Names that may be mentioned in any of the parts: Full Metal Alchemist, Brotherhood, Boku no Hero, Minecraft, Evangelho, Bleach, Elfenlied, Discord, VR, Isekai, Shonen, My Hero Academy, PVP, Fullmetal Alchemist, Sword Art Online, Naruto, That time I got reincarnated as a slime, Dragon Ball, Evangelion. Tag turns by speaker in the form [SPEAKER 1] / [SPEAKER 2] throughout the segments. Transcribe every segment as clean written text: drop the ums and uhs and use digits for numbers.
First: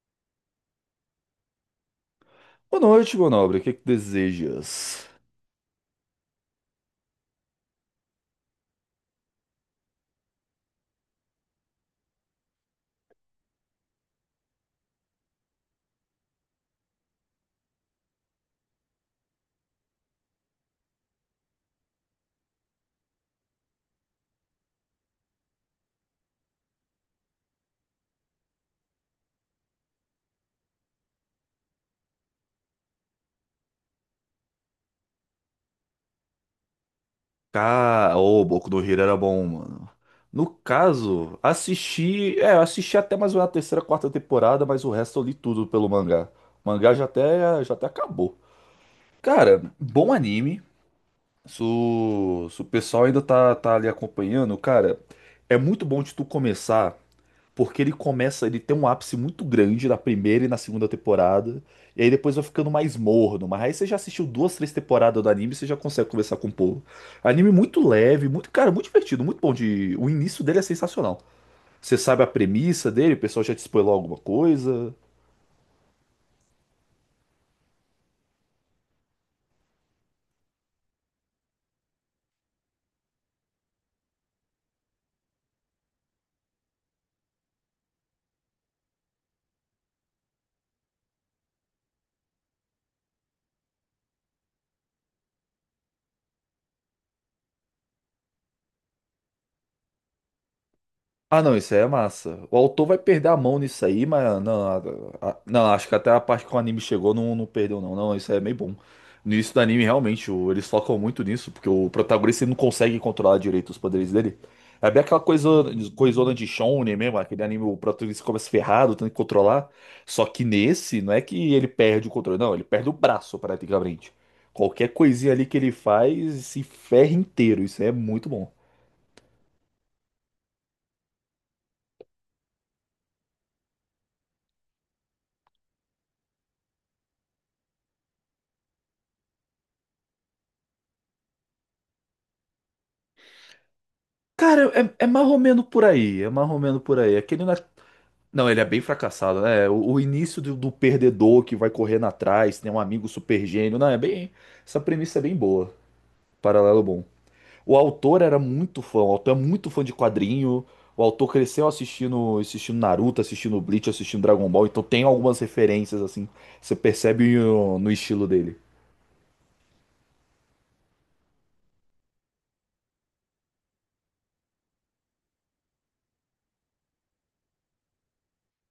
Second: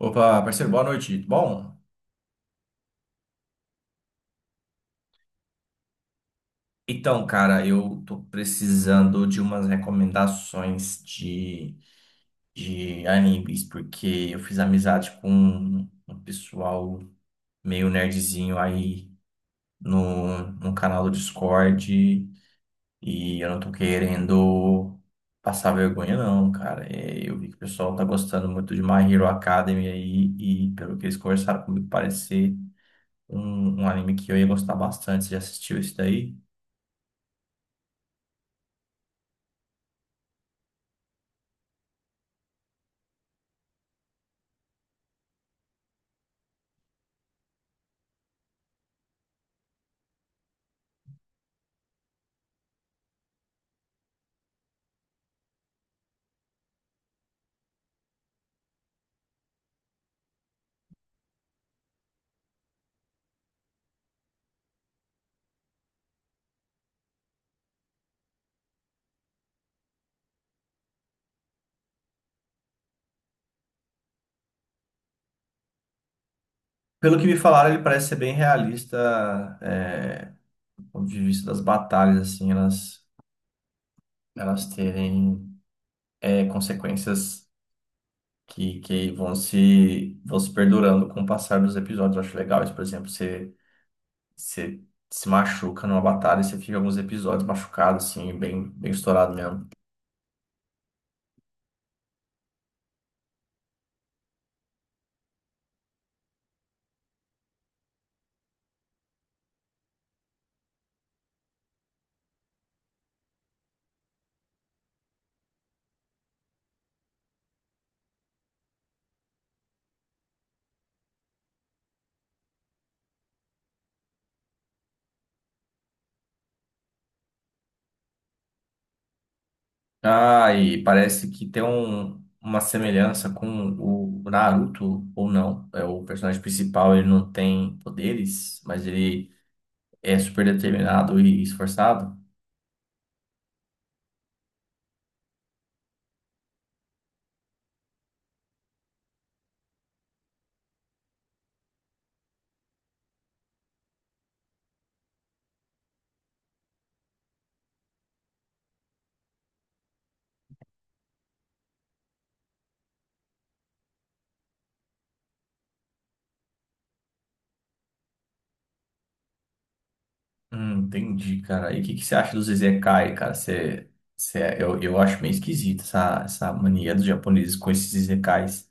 [SPEAKER 1] Opa, parceiro, boa noite. Bom,
[SPEAKER 2] Boa noite, meu nobre. O que é que desejas?
[SPEAKER 1] cara, eu tô precisando de umas recomendações de animes, porque eu fiz amizade com um pessoal meio nerdzinho aí no canal do Discord e eu não tô querendo passar vergonha, não, cara. É, eu vi que o pessoal tá gostando muito de My Hero Academy aí e pelo que eles conversaram comigo, parecer um anime que eu ia gostar bastante. Você já assistiu isso daí?
[SPEAKER 2] Ô, Boku no Hero era bom, mano. No caso, assisti. É, eu assisti até mais ou menos a terceira, quarta temporada, mas o resto eu li tudo pelo mangá. O mangá já até acabou. Cara, bom anime. Se o pessoal ainda tá ali acompanhando, cara, é muito bom de tu começar. Porque ele começa, ele tem um ápice muito grande na primeira e na segunda temporada, e aí depois vai ficando mais morno. Mas aí você já assistiu duas, três temporadas do anime, você já consegue conversar com o povo. Anime muito leve, muito, cara, muito divertido, muito bom de, o início dele é sensacional. Você sabe a premissa dele, o pessoal já te spoilou alguma coisa.
[SPEAKER 1] Pelo que me falaram, ele parece ser bem realista, é, do ponto de vista das batalhas, assim, elas terem consequências que vão se perdurando com o passar dos episódios. Eu acho legal isso. Por exemplo, você se machuca numa batalha e você fica alguns episódios machucado, assim, bem estourado mesmo.
[SPEAKER 2] Ah, não, isso aí é massa. O autor vai perder a mão nisso aí, mas não, não, acho que até a parte que o anime chegou não, não perdeu, não. Não, isso aí é meio bom. No início do anime, realmente, eles focam muito nisso, porque o protagonista ele não consegue controlar direito os poderes dele. É bem aquela coisa, coisona de Shonen mesmo, aquele anime, o protagonista começa ferrado, tendo que controlar. Só que nesse, não é que ele perde o controle, não, ele perde o braço praticamente. Qualquer coisinha ali que ele faz, se ferra inteiro. Isso aí é muito bom.
[SPEAKER 1] Ah, e parece que tem uma semelhança com o Naruto, ou não. É, o personagem principal, ele não tem poderes, mas ele é super determinado e esforçado?
[SPEAKER 2] Cara, é marromeno por aí, é marromeno por aí. Não, ele é bem fracassado, né? O início do perdedor que vai correndo atrás, tem um amigo super gênio. Não, é bem. Essa premissa é bem boa. Paralelo bom. O autor era muito fã, o autor é muito fã de quadrinho. O autor cresceu assistindo Naruto, assistindo Bleach, assistindo Dragon Ball, então tem algumas referências, assim, você percebe no estilo dele.
[SPEAKER 1] Entendi, cara. E o que você acha dos Izekai, cara? Eu acho meio esquisito essa mania dos japoneses com esses Izekais.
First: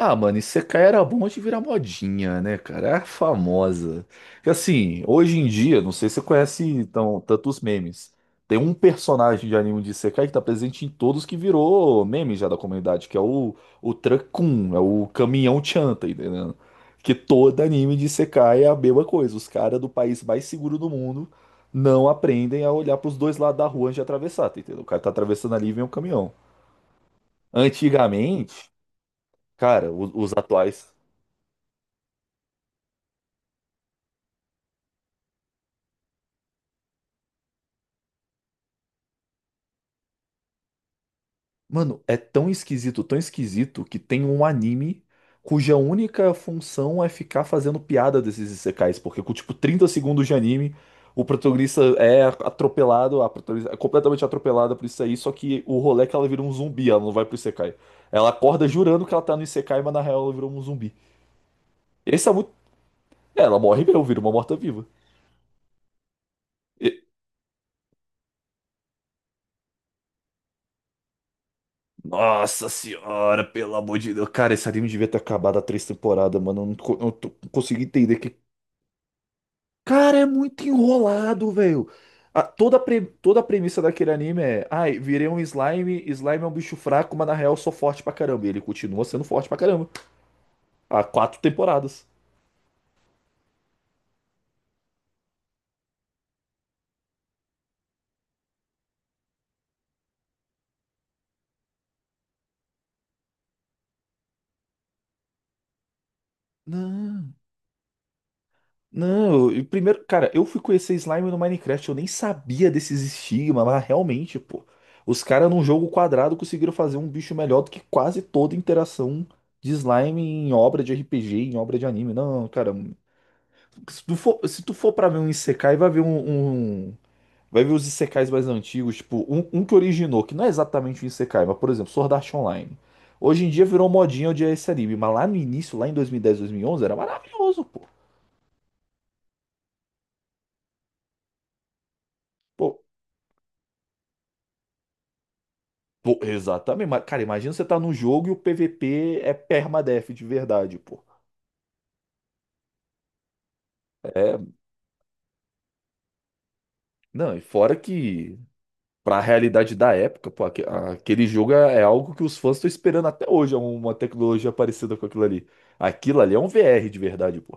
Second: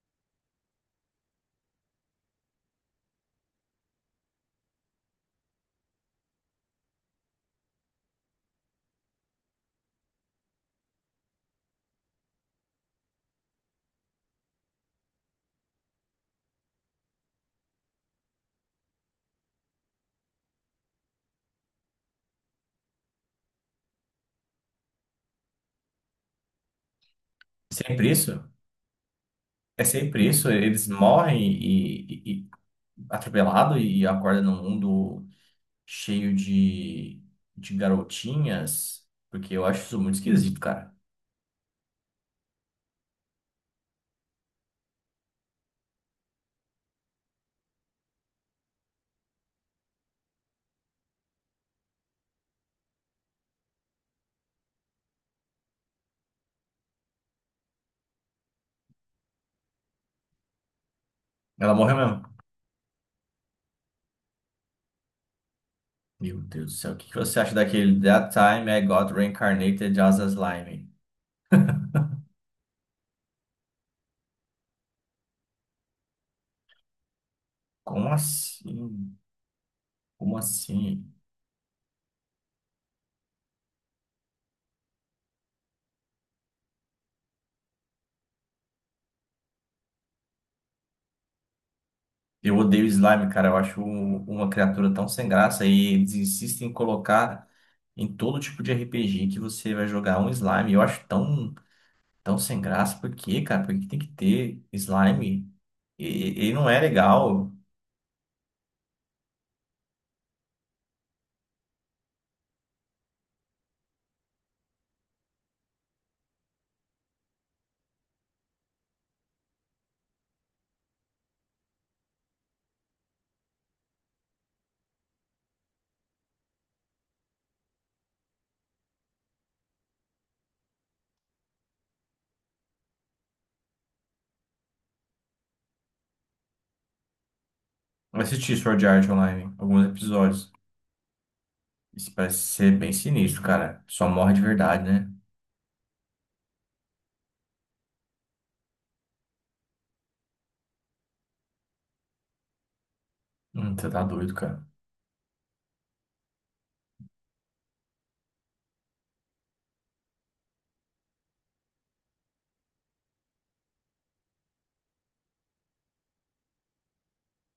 [SPEAKER 2] Ah, mano, Isekai era bom de virar modinha, né, cara? Era famosa. Porque, assim, hoje em dia, não sei se você conhece então tantos memes. Tem um personagem de anime de Isekai que tá presente em todos que virou meme já da comunidade, que é o Kun, é o caminhão Chan, tá entendendo? Que todo anime de Isekai é a mesma coisa. Os caras do país mais seguro do mundo não aprendem a olhar pros dois lados da rua antes de atravessar, tá entendendo? O cara tá atravessando ali e vem um caminhão.
[SPEAKER 1] Sempre isso?
[SPEAKER 2] Antigamente,
[SPEAKER 1] É
[SPEAKER 2] cara,
[SPEAKER 1] sempre
[SPEAKER 2] os
[SPEAKER 1] isso? Eles
[SPEAKER 2] atuais.
[SPEAKER 1] morrem e atropelado e acordam num mundo cheio de garotinhas? Porque eu acho isso muito esquisito, cara.
[SPEAKER 2] Mano, é tão esquisito, que tem um anime cuja única função é ficar fazendo piada desses isekais, porque com tipo 30 segundos de anime, o protagonista é atropelado, a protagonista é completamente atropelada por isso aí, só que o rolê é que ela vira um zumbi, ela não vai pro isekai. Ela acorda jurando que ela tá no isekai, mas na real ela virou um zumbi.
[SPEAKER 1] Ela morreu mesmo.
[SPEAKER 2] Esse é muito... É, ela morre mesmo, vira uma morta-viva.
[SPEAKER 1] Meu Deus do céu. O
[SPEAKER 2] E-
[SPEAKER 1] que você acha daquele That time I got reincarnated as a slime?
[SPEAKER 2] Nossa senhora, pelo amor de Deus. Cara, esse anime devia ter acabado há três temporadas, mano. Eu não, co- eu não tô- Não consigo
[SPEAKER 1] Como
[SPEAKER 2] entender o que.
[SPEAKER 1] assim?
[SPEAKER 2] Cara, é
[SPEAKER 1] Como
[SPEAKER 2] muito
[SPEAKER 1] assim?
[SPEAKER 2] enrolado, velho. Toda a premissa daquele anime é, ai, virei um slime, slime é um bicho fraco, mas na real eu sou forte pra caramba. E ele continua sendo forte pra caramba. Há quatro temporadas.
[SPEAKER 1] Eu odeio slime, cara. Eu acho um- uma criatura tão sem graça e eles insistem em colocar em todo tipo de RPG que você vai jogar um slime. Eu acho tão sem graça. Por quê, cara? Por que tem que ter slime? E- ele não é
[SPEAKER 2] Não,
[SPEAKER 1] legal.
[SPEAKER 2] não. E primeiro, cara, eu fui conhecer slime no Minecraft, eu nem sabia desses estigmas, mas realmente, pô. Os caras num jogo quadrado conseguiram fazer um bicho melhor do que quase toda interação de slime em obra de RPG, em obra de anime. Não, cara, se tu for, pra ver um Isekai, vai ver um- vai ver os Isekais mais antigos, tipo, um que originou, que não é exatamente um Isekai, mas, por exemplo, Sword Art Online. Hoje em dia virou modinha odiar esse anime, mas lá no início, lá em 2010, 2011, era maravilhoso, pô.
[SPEAKER 1] Eu assisti Sword Art Online, alguns episódios. Isso parece
[SPEAKER 2] Pô,
[SPEAKER 1] ser bem sinistro, cara. Só morre de verdade, né?
[SPEAKER 2] pô, exatamente. Mas, cara, imagina você tá num jogo e o PVP é permadeath de verdade, pô.
[SPEAKER 1] Você tá doido,
[SPEAKER 2] É,
[SPEAKER 1] cara.
[SPEAKER 2] não, e fora que pra realidade da época, pô, aquele jogo é algo que os fãs estão esperando até hoje, é uma tecnologia parecida com aquilo ali. Aquilo ali é um VR de verdade, pô.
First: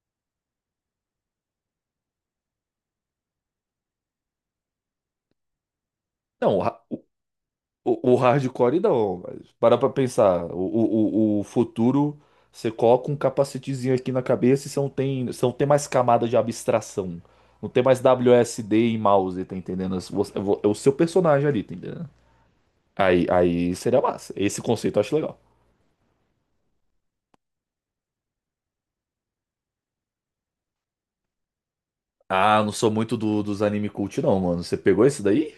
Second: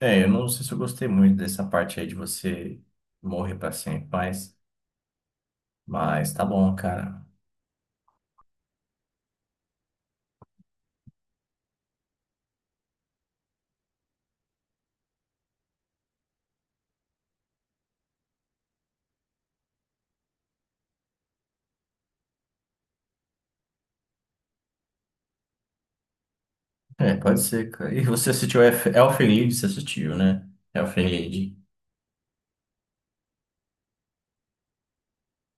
[SPEAKER 1] É, eu não sei se eu gostei muito dessa parte aí de você morrer pra sempre, mas tá
[SPEAKER 2] Não, o,
[SPEAKER 1] bom,
[SPEAKER 2] ra-
[SPEAKER 1] cara.
[SPEAKER 2] o hardcore não, mas para pra pensar, o futuro, você coloca um capacetezinho aqui na cabeça e você não tem mais camada de abstração. Não tem mais WSD e mouse, tá entendendo? É o seu personagem ali, tá entendendo? Aí seria massa. Esse conceito eu acho legal.
[SPEAKER 1] É, pode ser, cara. E você assistiu Elf- Elfenlied, você assistiu, né? Elfenlied.
[SPEAKER 2] Ah, eu não sou muito dos anime cult, não, mano. Você pegou esse daí?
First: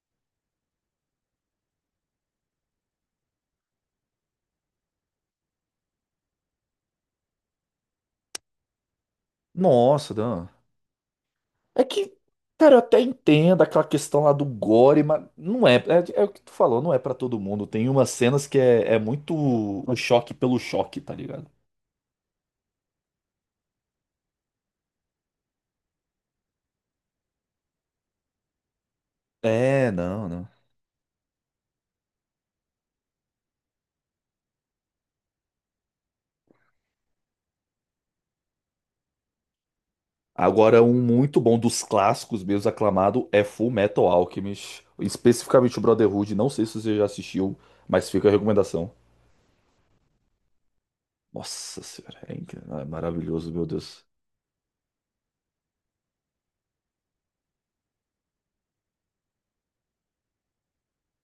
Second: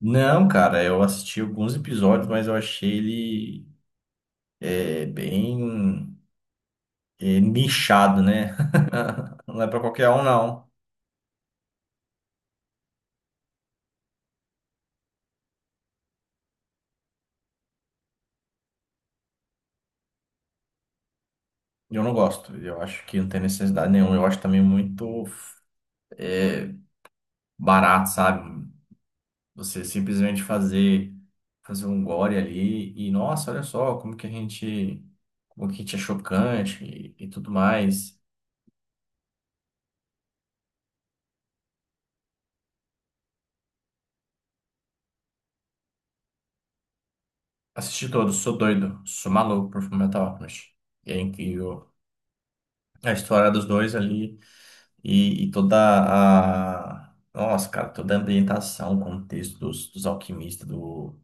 [SPEAKER 1] Não, cara, eu assisti alguns episódios, mas eu achei ele bem nichado, né? Não é pra qualquer
[SPEAKER 2] Nossa,
[SPEAKER 1] um,
[SPEAKER 2] Dan.
[SPEAKER 1] não.
[SPEAKER 2] É que, cara, eu até entendo aquela questão lá do gore, mas não é. É o que tu falou, não é pra todo mundo. Tem umas cenas que é muito o choque pelo choque, tá ligado?
[SPEAKER 1] Eu não gosto. Eu acho que não tem necessidade nenhuma. Eu acho também muito é, barato, sabe? Você
[SPEAKER 2] É, não,
[SPEAKER 1] simplesmente
[SPEAKER 2] não.
[SPEAKER 1] fazer um gore ali e nossa, olha só como que a gente é chocante e tudo mais.
[SPEAKER 2] Agora, um muito bom dos clássicos meus aclamado é Full Metal Alchemist. Especificamente o Brotherhood. Não sei se você já assistiu,
[SPEAKER 1] Assisti
[SPEAKER 2] mas fica a
[SPEAKER 1] todos, sou
[SPEAKER 2] recomendação.
[SPEAKER 1] doido, sou maluco por Fullmetal Alchemist. E é
[SPEAKER 2] Nossa
[SPEAKER 1] incrível
[SPEAKER 2] senhora, é incrível, é
[SPEAKER 1] a história
[SPEAKER 2] maravilhoso,
[SPEAKER 1] dos
[SPEAKER 2] meu
[SPEAKER 1] dois
[SPEAKER 2] Deus.
[SPEAKER 1] ali e toda a nossa, cara, toda a ambientação, o contexto dos alquimistas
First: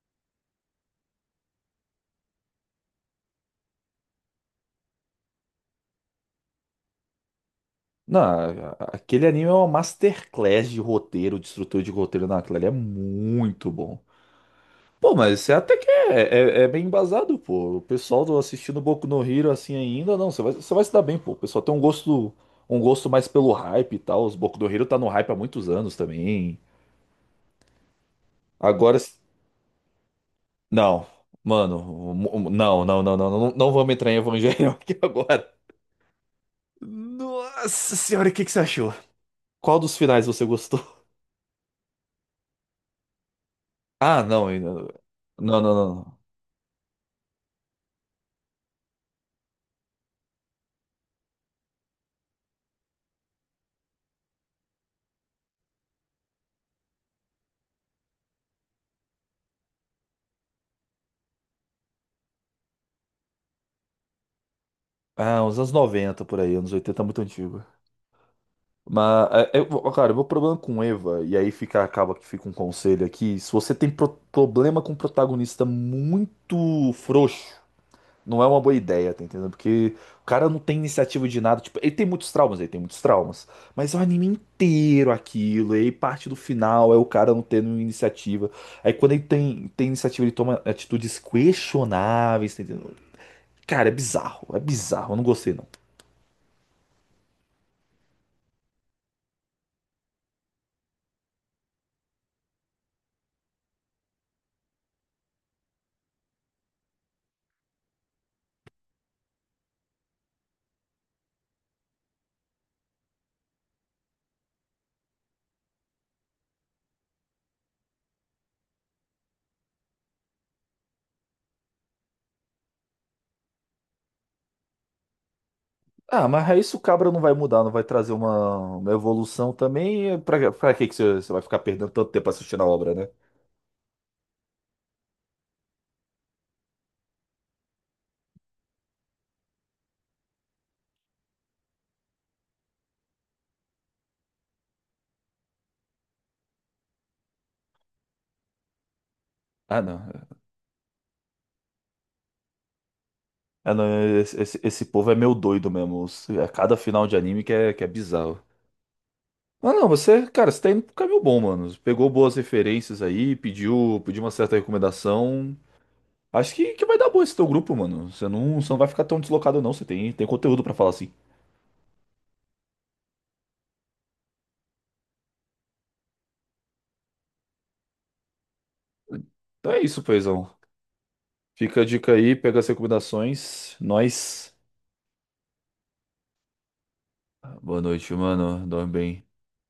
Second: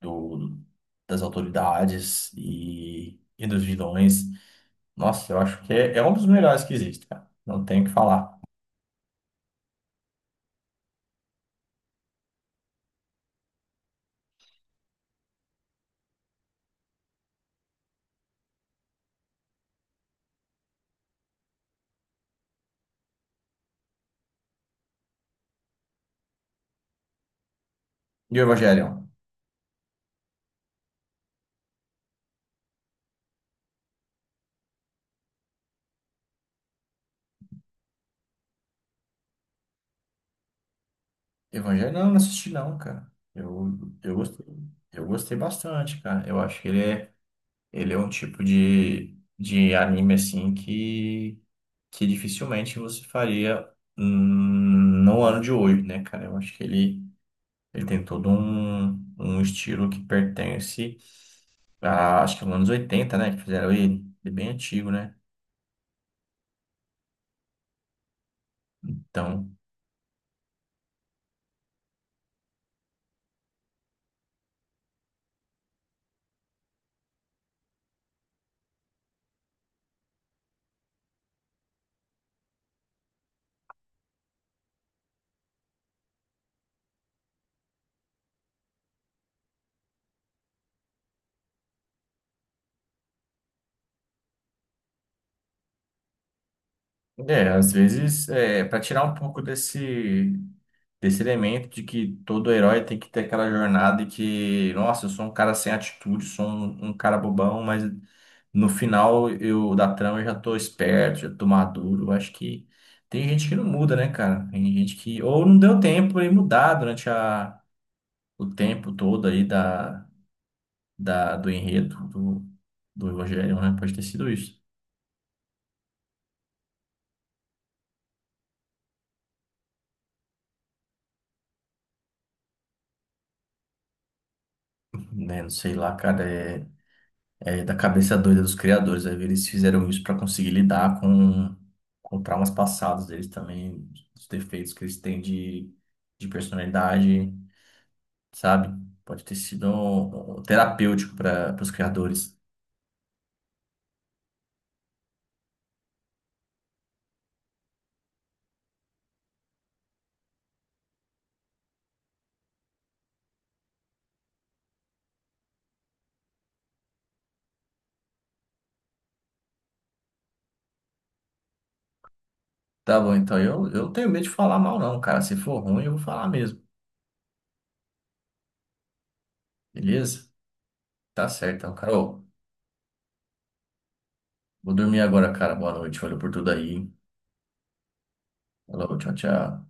[SPEAKER 1] do das autoridades e dos vilões. Nossa, eu acho que é um dos melhores que existe, cara. Não tenho o que
[SPEAKER 2] Não,
[SPEAKER 1] falar.
[SPEAKER 2] aquele anime é uma masterclass de roteiro, de estrutura de roteiro naquela ele é muito bom. Pô, mas você até que é bem embasado, pô. O pessoal do assistindo Boku no Hero assim ainda, não, você vai se dar bem, pô. O pessoal tem um gosto mais pelo hype e tal. Os Boku no Hero tá no hype há muitos anos também.
[SPEAKER 1] E o Evangelion?
[SPEAKER 2] Agora, não, mano, não, não, não, não, não, não vamos entrar em Evangelho aqui agora. Nossa senhora, o que que você achou? Qual dos finais você gostou?
[SPEAKER 1] Evangelion? Não, não assisti não, cara. Eu, eu
[SPEAKER 2] Ah,
[SPEAKER 1] gostei,
[SPEAKER 2] não,
[SPEAKER 1] eu gostei
[SPEAKER 2] não, não,
[SPEAKER 1] bastante,
[SPEAKER 2] não.
[SPEAKER 1] cara. Eu acho que ele ele é um tipo de anime, assim, que dificilmente você faria no ano de hoje, né, cara? Eu acho que ele tem todo um estilo que pertence a, acho que nos anos 80, né, que fizeram ele. Ele é bem antigo, né?
[SPEAKER 2] Ah, uns anos 90 por aí, anos 80 é muito antigo. Mas,
[SPEAKER 1] Então,
[SPEAKER 2] é, é, ó, cara, o meu problema com Eva, e aí fica, acaba que fica um conselho aqui: se você tem problema com um protagonista muito frouxo, não é uma boa ideia, tá entendendo? Porque o cara não tem iniciativa de nada. Tipo, ele tem muitos traumas, ele tem muitos traumas. Mas é o anime inteiro aquilo, e aí parte do final é o cara não tendo iniciativa. Aí quando ele tem iniciativa, ele toma atitudes questionáveis, tá entendendo? Cara, é bizarro, eu não gostei não.
[SPEAKER 1] é, às vezes, é, para tirar um pouco desse esse elemento de que todo herói tem que ter aquela jornada e que, nossa, eu sou um cara sem atitude, sou um cara bobão, mas no final eu da trama eu já tô esperto, já tô maduro. Eu acho que tem gente que não muda, né, cara? Tem gente que ou não deu tempo de mudar durante o tempo todo aí do enredo do Evangelho, né? Pode ter sido isso,
[SPEAKER 2] Ah, mas aí isso o cabra não vai mudar, não vai trazer uma evolução também. Pra que que você vai ficar perdendo tanto tempo assistindo a obra, né?
[SPEAKER 1] né? Não sei lá, cara. É, da cabeça doida dos criadores. Aí eles fizeram isso para conseguir lidar com traumas passados deles também, os defeitos que eles têm de personalidade, sabe? Pode ter sido
[SPEAKER 2] Ah, não.
[SPEAKER 1] um- um terapêutico para os criadores.
[SPEAKER 2] Ah, não, esse povo é meio doido mesmo. É cada final de anime que é bizarro. Mas não, você, cara, você tá indo pro caminho bom, mano. Pegou boas referências aí, pediu uma certa recomendação. Acho que vai dar bom esse teu grupo, mano. Você não vai ficar tão deslocado, não. Você tem conteúdo pra falar assim.
[SPEAKER 1] Tá bom, então eu não tenho medo de falar mal, não, cara. Se for ruim, eu vou falar mesmo,
[SPEAKER 2] Então é isso,
[SPEAKER 1] beleza?
[SPEAKER 2] Feizão.
[SPEAKER 1] Tá certo, então,
[SPEAKER 2] Fica a dica
[SPEAKER 1] Carol.
[SPEAKER 2] aí, pega as recomendações. Nós.
[SPEAKER 1] Vou dormir agora, cara. Boa noite. Valeu por tudo aí.
[SPEAKER 2] Ah, boa noite, mano. Dorme
[SPEAKER 1] Falou, tchau,
[SPEAKER 2] bem.
[SPEAKER 1] tchau.